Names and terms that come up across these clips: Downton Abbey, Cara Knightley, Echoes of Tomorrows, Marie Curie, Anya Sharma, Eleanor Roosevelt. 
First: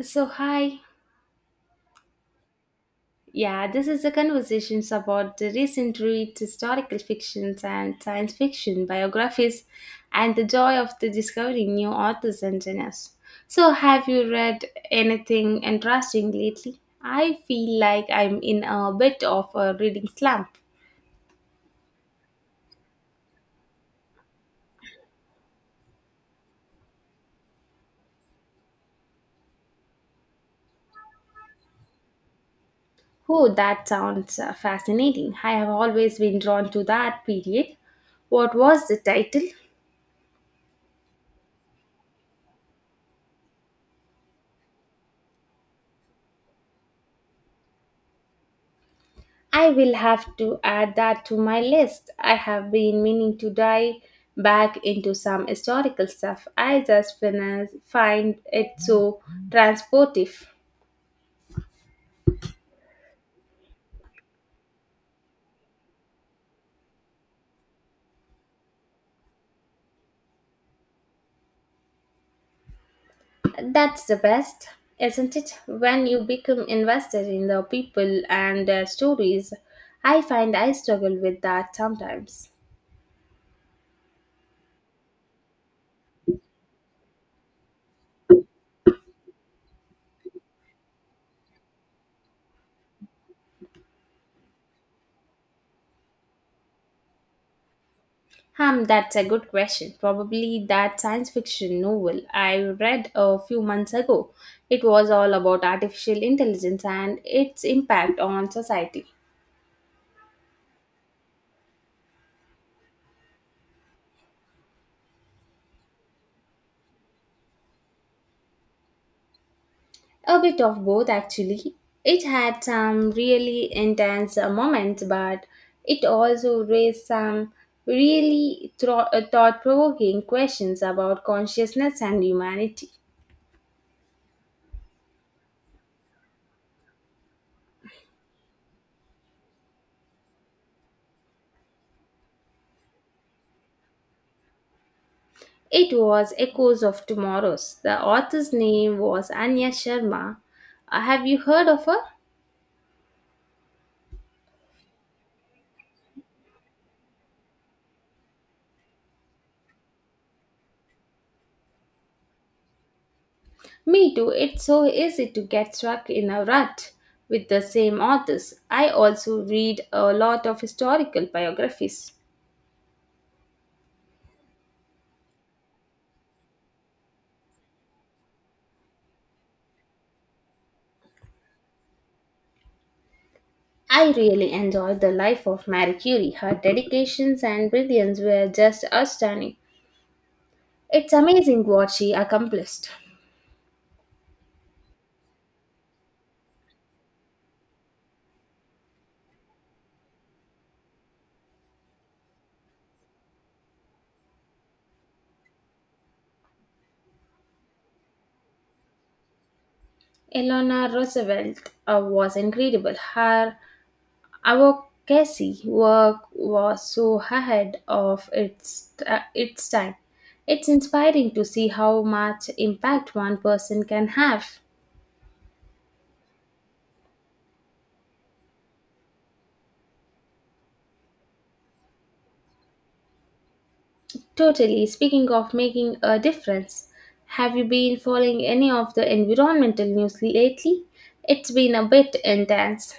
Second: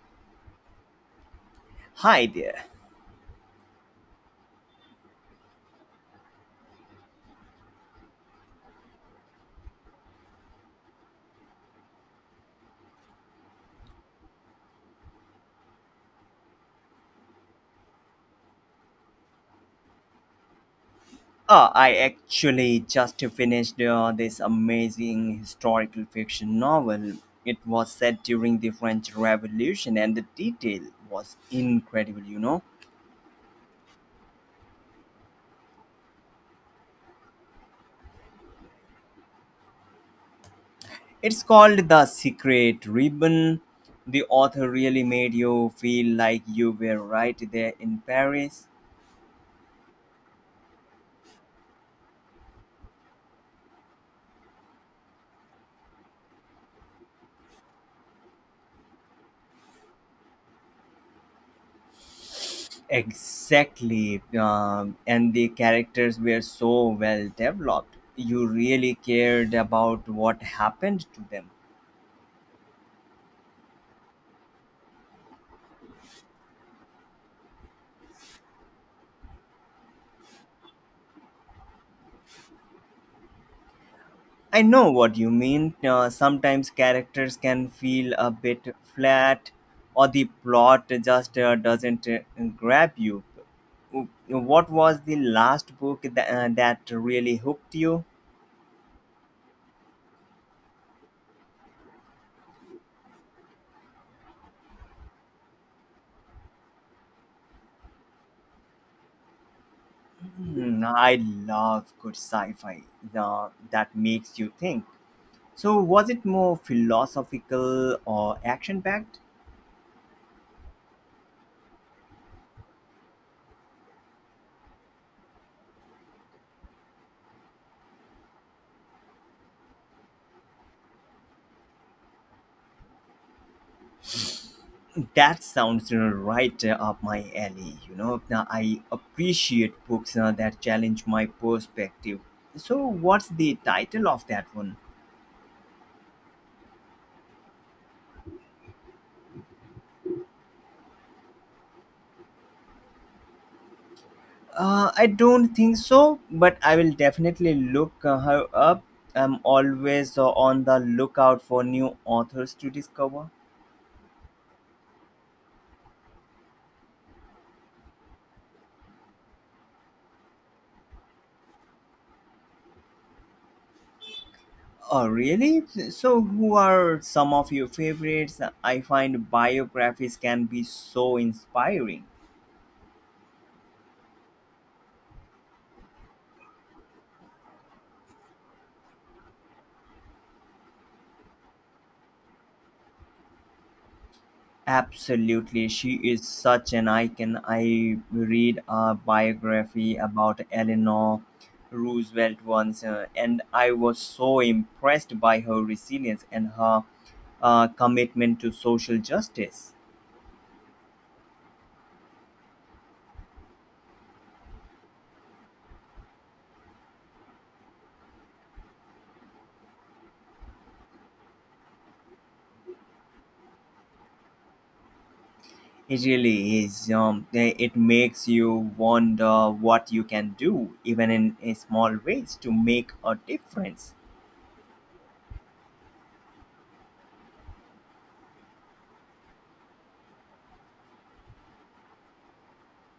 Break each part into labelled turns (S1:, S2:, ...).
S1: So, hi.
S2: Hi there.
S1: Yeah, this is a conversation about the recent read historical fictions and science fiction biographies and the joy of the discovering new authors and genres. So, have you read anything interesting lately? I feel like I'm in a bit of a reading slump.
S2: I actually just finished this amazing historical fiction novel. It was set during the French Revolution, and the detail was incredible, you know.
S1: Oh, that sounds fascinating. I have always been drawn to that period. What was the title?
S2: It's called The Secret Ribbon. The author really made you feel like you were right there in Paris.
S1: I will have to add that to my list. I have been meaning to dive back into some historical stuff. I just find it so transportive.
S2: Exactly. And the characters were so well developed. You really cared about what happened to them.
S1: That's the best, isn't it? When you become invested in the people and their stories, I find I struggle with that sometimes.
S2: I know what you mean. Sometimes characters can feel a bit flat, or the plot just doesn't grab you. What was the last book that really hooked you?
S1: Hmm, that's a good question. Probably that science fiction novel I read a few months ago. It was all about artificial intelligence and its impact on society.
S2: Hmm, I love good sci fi that makes you think. So, was it more philosophical or action packed?
S1: A bit of both, actually. It had some really intense moments, but it also raised some really thought provoking questions about consciousness and humanity.
S2: That sounds, you know, right, up my alley, you know. Now, I appreciate books that challenge my perspective. So what's the title of that one?
S1: It was Echoes of Tomorrows. The author's name was Anya Sharma. Have you heard of her?
S2: I don't think so, but I will definitely look her up. I'm always on the lookout for new authors to discover.
S1: Me too. It's so easy to get stuck in a rut with the same authors. I also read a lot of historical biographies.
S2: Oh, really? So who are some of your favorites? I find biographies can be so inspiring.
S1: I really enjoyed the life of Marie Curie. Her dedications and brilliance were just outstanding. It's amazing what she accomplished.
S2: Absolutely, she is such an icon. I read a biography about Eleanor Roosevelt once, and I was so impressed by her resilience and her commitment to social justice.
S1: Eleanor Roosevelt was incredible. Her Our Advocacy work was so ahead of its time. It's inspiring to see how much impact one person can have.
S2: It really is. It makes you wonder what you can do, even in small ways, to make a difference.
S1: Totally, speaking of making a difference, have you been following any of the environmental news lately? It's been a bit intense.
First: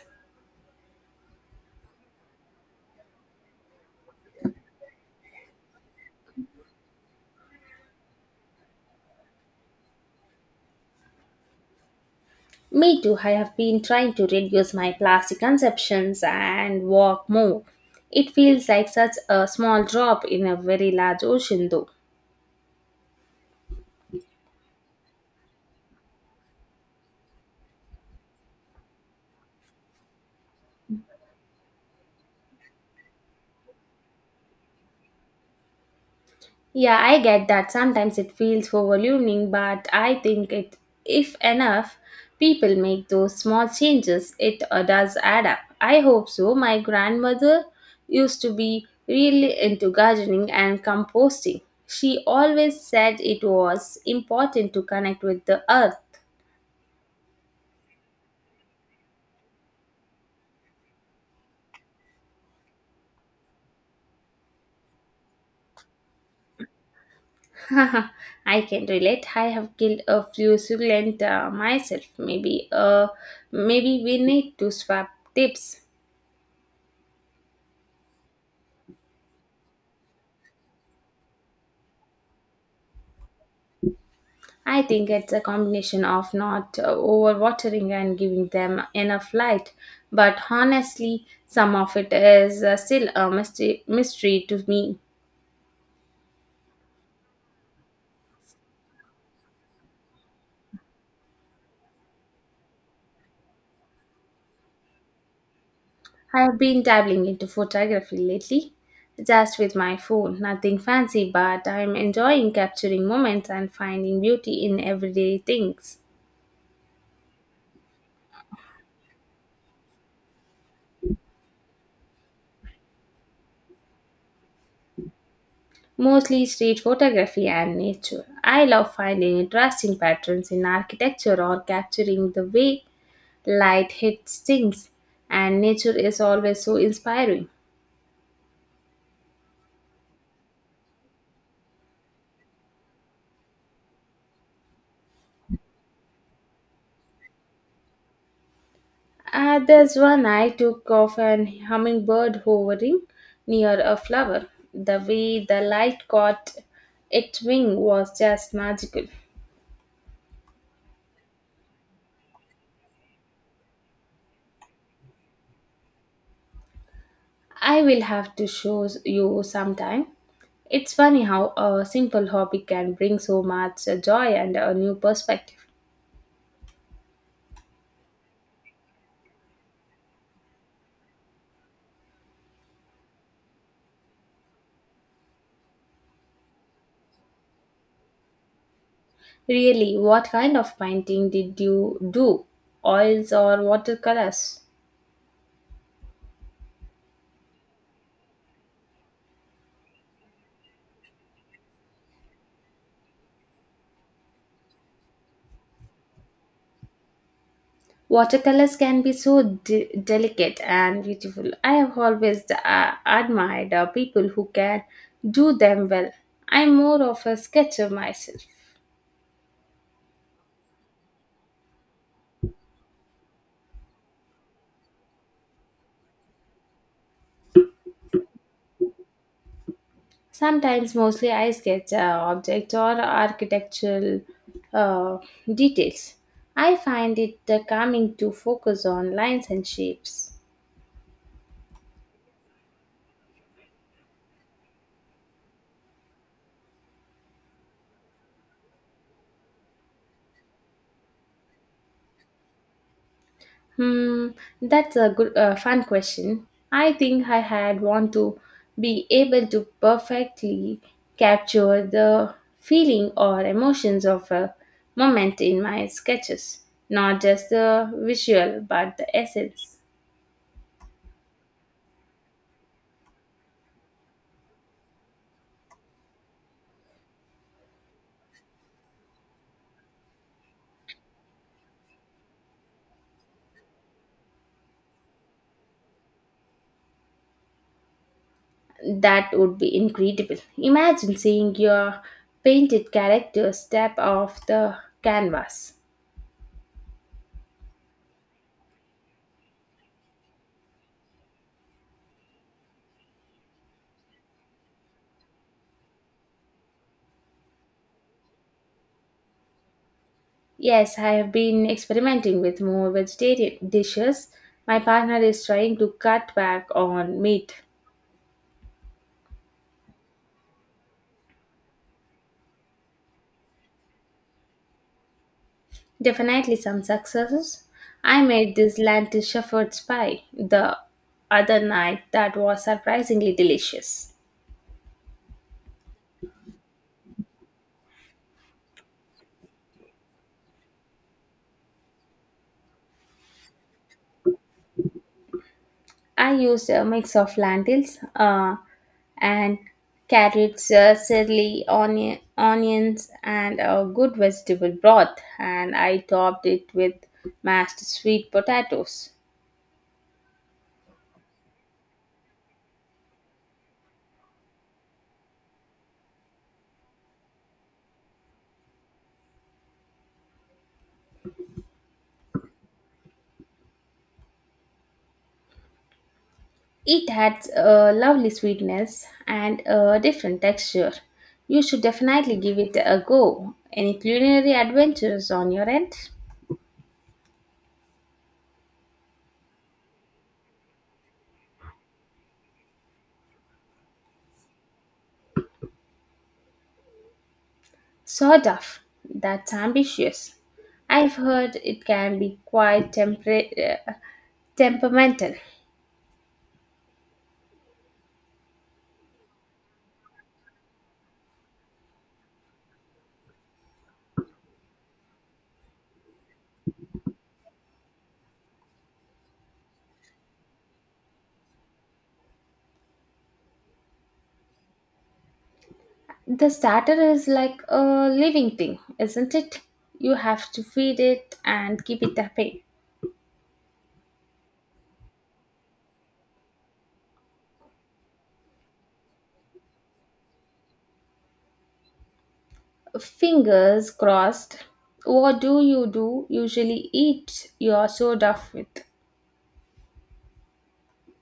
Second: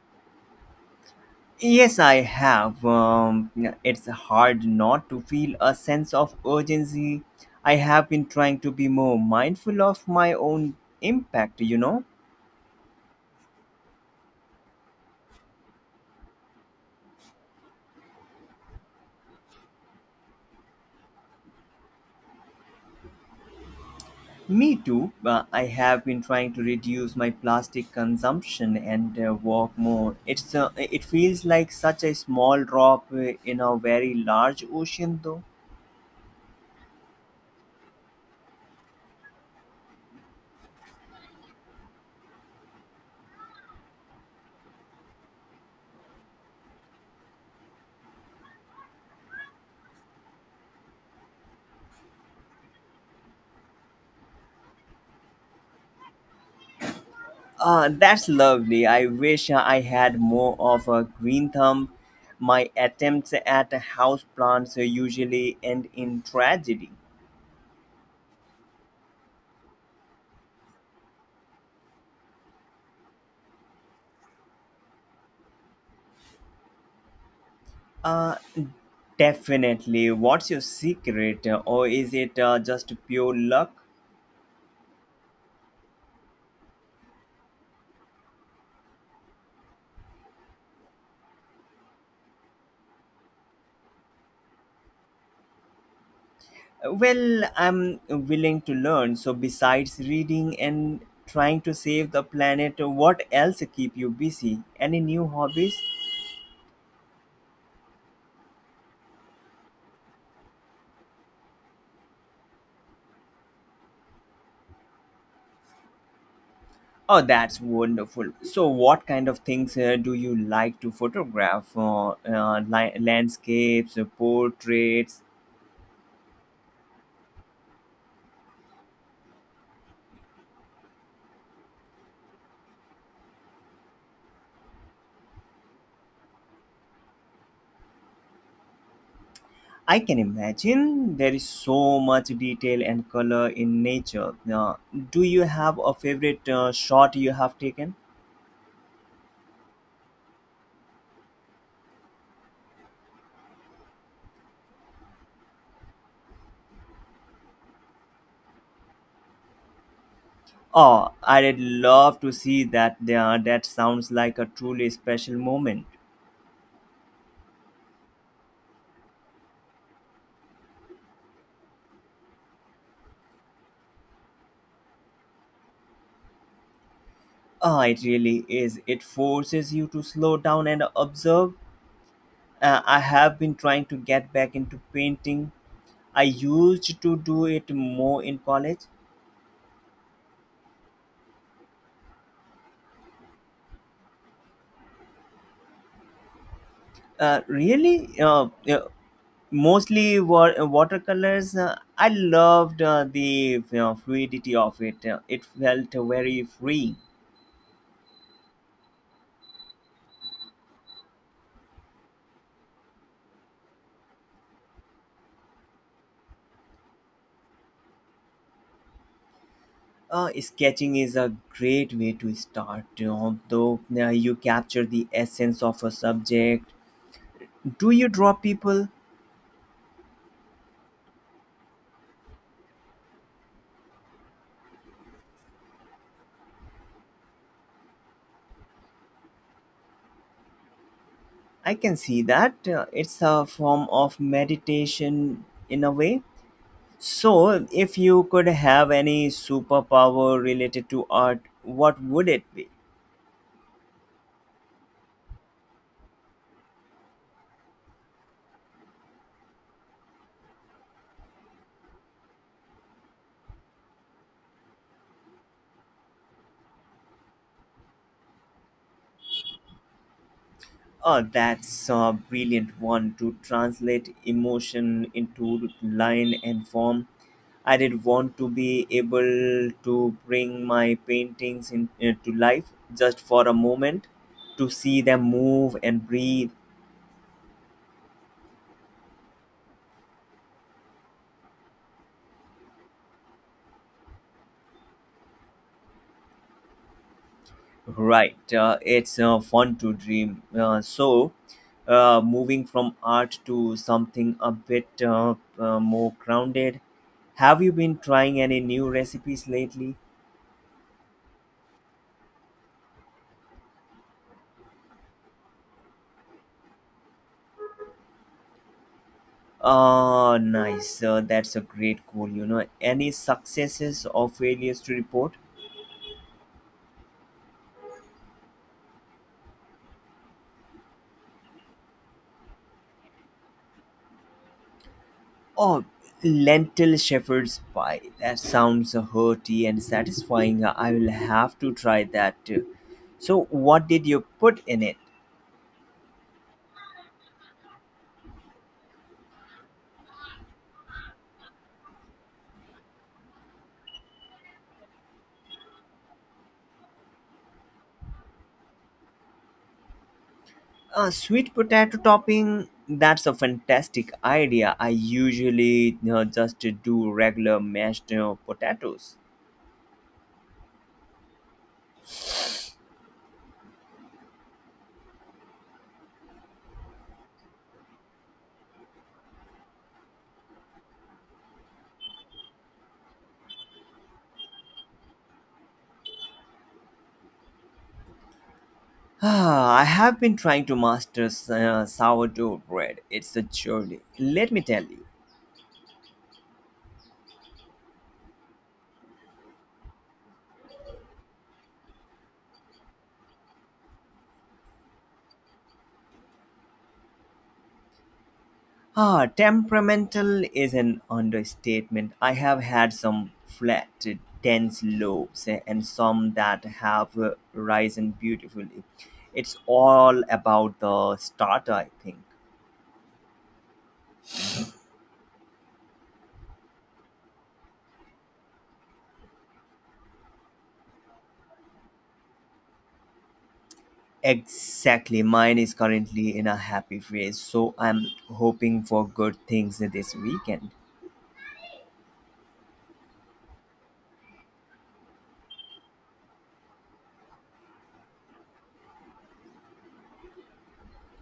S2: Yes, I have. It's hard not to feel a sense of urgency. I have been trying to be more mindful of my own impact, you know.
S1: Me too, I have been trying to reduce my plastic consumptions and walk more. It feels like such a small drop in a very large ocean, though.
S2: Me too. I have been trying to reduce my plastic consumption and walk more. It feels like such a small drop in a very large ocean though.
S1: Yeah, I get that. Sometimes it feels overwhelming, but I think it if enough people make those small changes, it does add up. I hope so. My grandmother used to be really into gardening and composting. She always said it was important to connect with the earth.
S2: That's lovely. I wish I had more of a green thumb. My attempts at houseplants usually end in tragedy.
S1: I can relate. I have killed a few succulent myself. Maybe we need to swap tips.
S2: Uh, Definitely. What's your secret? Or is it just pure luck?
S1: I think it's a combination of not overwatering and giving them enough light. But honestly, some of it is still a mystery to me.
S2: Well, I'm willing to learn. So, besides reading and trying to save the planet, what else keep you busy? Any new hobbies?
S1: I have been dabbling into photography lately, just with my phone. Nothing fancy, but I'm enjoying capturing moments and finding beauty in everyday things.
S2: Oh, that's wonderful. So, what kind of things do you like to photograph? Landscapes, portraits?
S1: Mostly street photography and nature. I love finding interesting patterns in architecture or capturing the way light hits things, and nature is always so inspiring.
S2: I can imagine there is so much detail and color in nature. Uh, do you have a favorite shot you have taken?
S1: There's one I took of an hummingbird hovering near a flower. The way the light caught its wing was just magical.
S2: Oh, I'd love to see that. That sounds like a truly special moment.
S1: I will have to show you sometime. It's funny how a simple hobby can bring so much joy and a new perspective.
S2: Ah, it really is. It forces you to slow down and observe. I have been trying to get back into painting. I used to do it more in college.
S1: Really, what kind of painting did you do? Oils or watercolors?
S2: Uh, really, uh, uh, Mostly watercolors. I loved the, you know, fluidity of it. It felt very free.
S1: Watercolors can be so delicate and beautiful. I have always admired people who can do them well. I'm more of a sketcher myself.
S2: Sketching is a great way to start, you know, though you capture the essence of a subject. Do you draw people?
S1: Sometimes, mostly, I sketch objects or architectural uh, details. I find it calming to focus on lines and shapes.
S2: I can see that. It's a form of meditation in a way. So, if you could have any superpower related to art, what would it be?
S1: Hmm, that's a fun question. I think I had want to be able to perfectly capture the feeling or emotions of a moment in my sketches, not just the visual but the essence.
S2: Oh, that's a brilliant one, to translate emotion into line and form. I did want to be able to bring my paintings in, to life, just for a moment, to see them move and breathe.
S1: That would be incredible. Imagine seeing your painted character step off the canvas.
S2: Right. It's fun to dream. So, moving from art to something a bit more grounded, have you been trying any new recipes lately?
S1: Yes, I have been experimenting with more vegetarian dishes. My partner is trying to cut back on meat.
S2: Ah, nice. That's a great goal. You know, any successes or failures to report?
S1: Definitely some successes. I made this lentil shepherd's pie the other night that was surprisingly delicious.
S2: Oh, lentil shepherd's pie. That sounds hearty and satisfying. I will have to try that too. So, what did you put in it?
S1: I used a mix of lentils and carrots, celery, onions, and a good vegetable broth, and I topped it with mashed sweet potatoes.
S2: A sweet potato topping, that's a fantastic idea. I usually, you know, just do regular mashed potatoes.
S1: It adds a lovely sweetness and a different texture. You should definitely give it a go. Any culinary adventures on your end?
S2: Ah, I have been trying to master sourdough bread. It's a journey, let me tell you.
S1: Sawduff. That's ambitious. I've heard it can be quite uh, temperamental.
S2: Ah, temperamental is an understatement. I have had some flat, dense loaves, and some that have risen beautifully. It's all about the starter, I think.
S1: The starter is like a living thing, isn't it? You have to feed it and keep it happy.
S2: Exactly. Mine is currently in a happy phase, so I'm hoping for good things this weekend.
S1: Fingers crossed. What do you do usually eat your sawduff with?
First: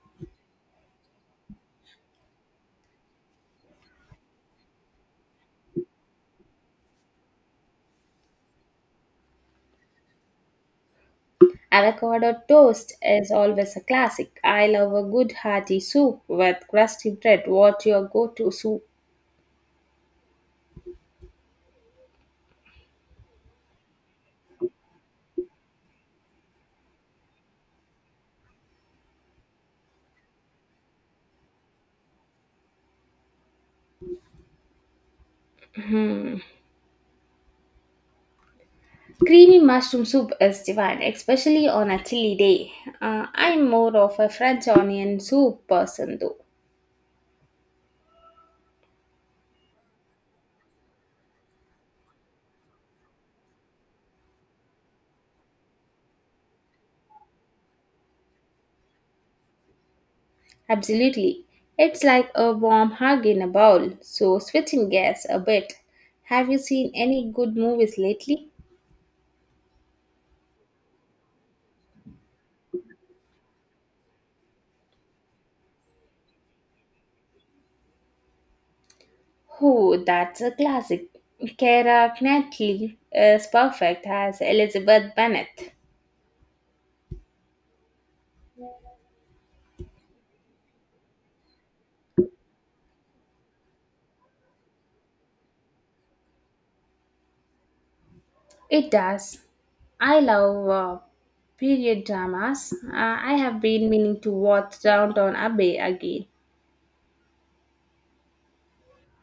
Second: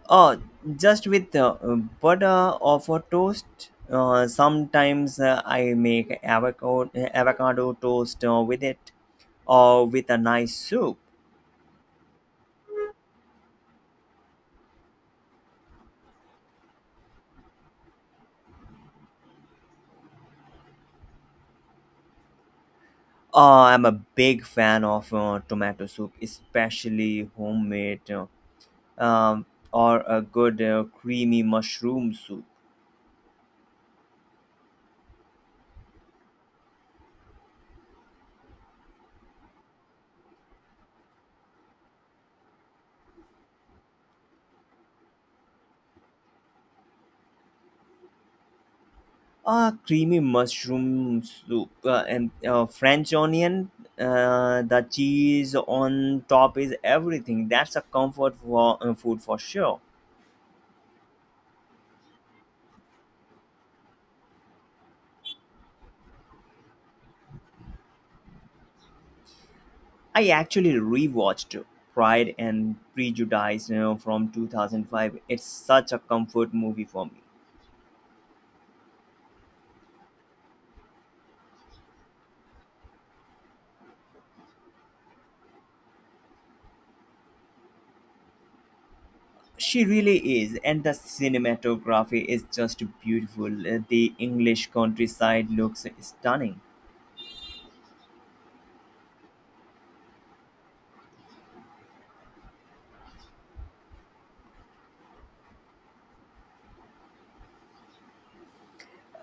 S2: Oh, just with butter of a toast. Sometimes I make avocado toast with it, or with a nice soup.
S1: Avocado toast is always a classic. I love a good hearty soup with crusty bread. What's your go to soup?
S2: Oh, I'm a big fan of tomato soup, especially homemade, um, or a good creamy mushroom soup.
S1: Creamy mushroom soup is divine, especially on a chilly day. I'm more of a French onion soup person though.
S2: Creamy mushroom soup and French onion. The cheese on top is everything. That's a comfort food for sure.
S1: Absolutely. It's like a warm hug in a bowl, so switching gears a bit. Have you seen any good movies lately?
S2: I actually rewatched Pride and Prejudice, you know, from 2005. It's such a comfort movie for me.
S1: Oh, that's a classic. Cara Knightley is perfect as Elizabeth Bennet.
S2: She really is, and the cinematography is just beautiful. The English countryside looks stunning.
S1: It does. I love period dramas. I have been meaning to watch Downton Abbey again.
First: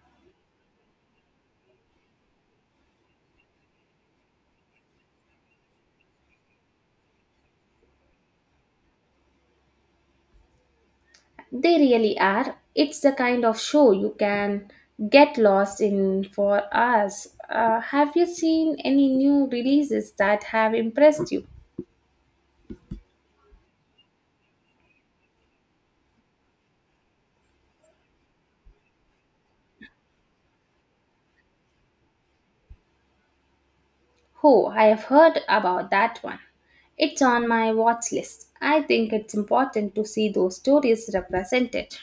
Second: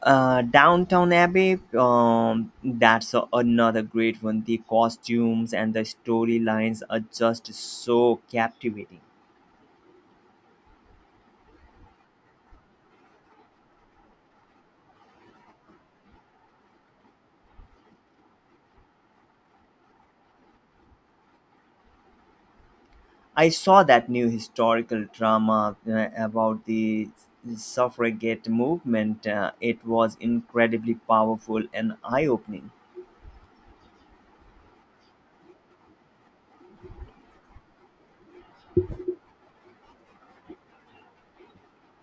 S2: Downtown Abbey, that's another great one. The costumes and the storylines are just so captivating.
S1: They really are. It's the kind of show you can get lost in for us. Have you seen any new releases that have impressed you?
S2: I saw that new historical drama about the suffragette movement. It was incredibly powerful and eye-opening.
S1: Oh, I have heard about that one. It's on my watch list. I think it's important to see those stories represented.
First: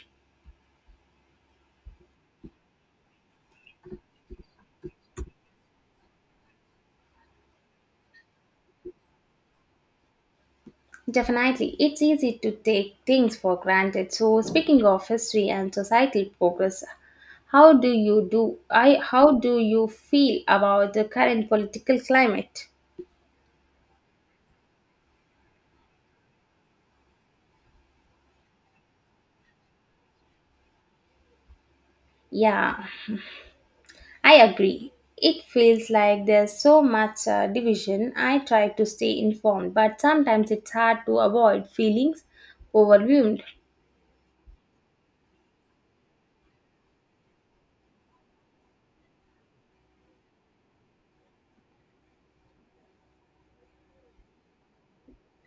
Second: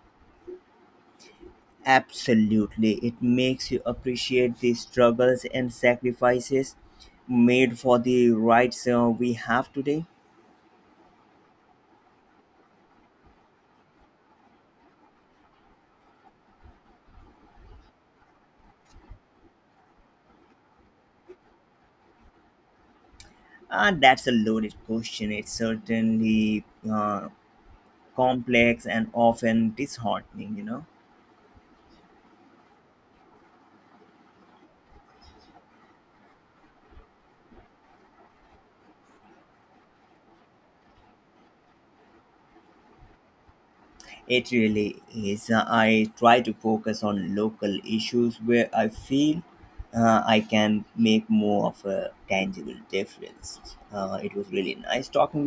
S2: Absolutely, it makes you appreciate the struggles and sacrifices made for the rights we have today.
S1: Definitely, it's easy to take things for granted. So, speaking of history and societal progress, how do you feel about the current political climate?
S2: That's a loaded question. It's certainly uh, complex and often disheartening, you know.
S1: Yeah, I agree. It feels like there's so much division. I try to stay informed, but sometimes it's hard to avoid feelings overwhelmed.
S2: It really is. I try to focus on local issues where I feel I can make more of a tangible difference. It was really nice talking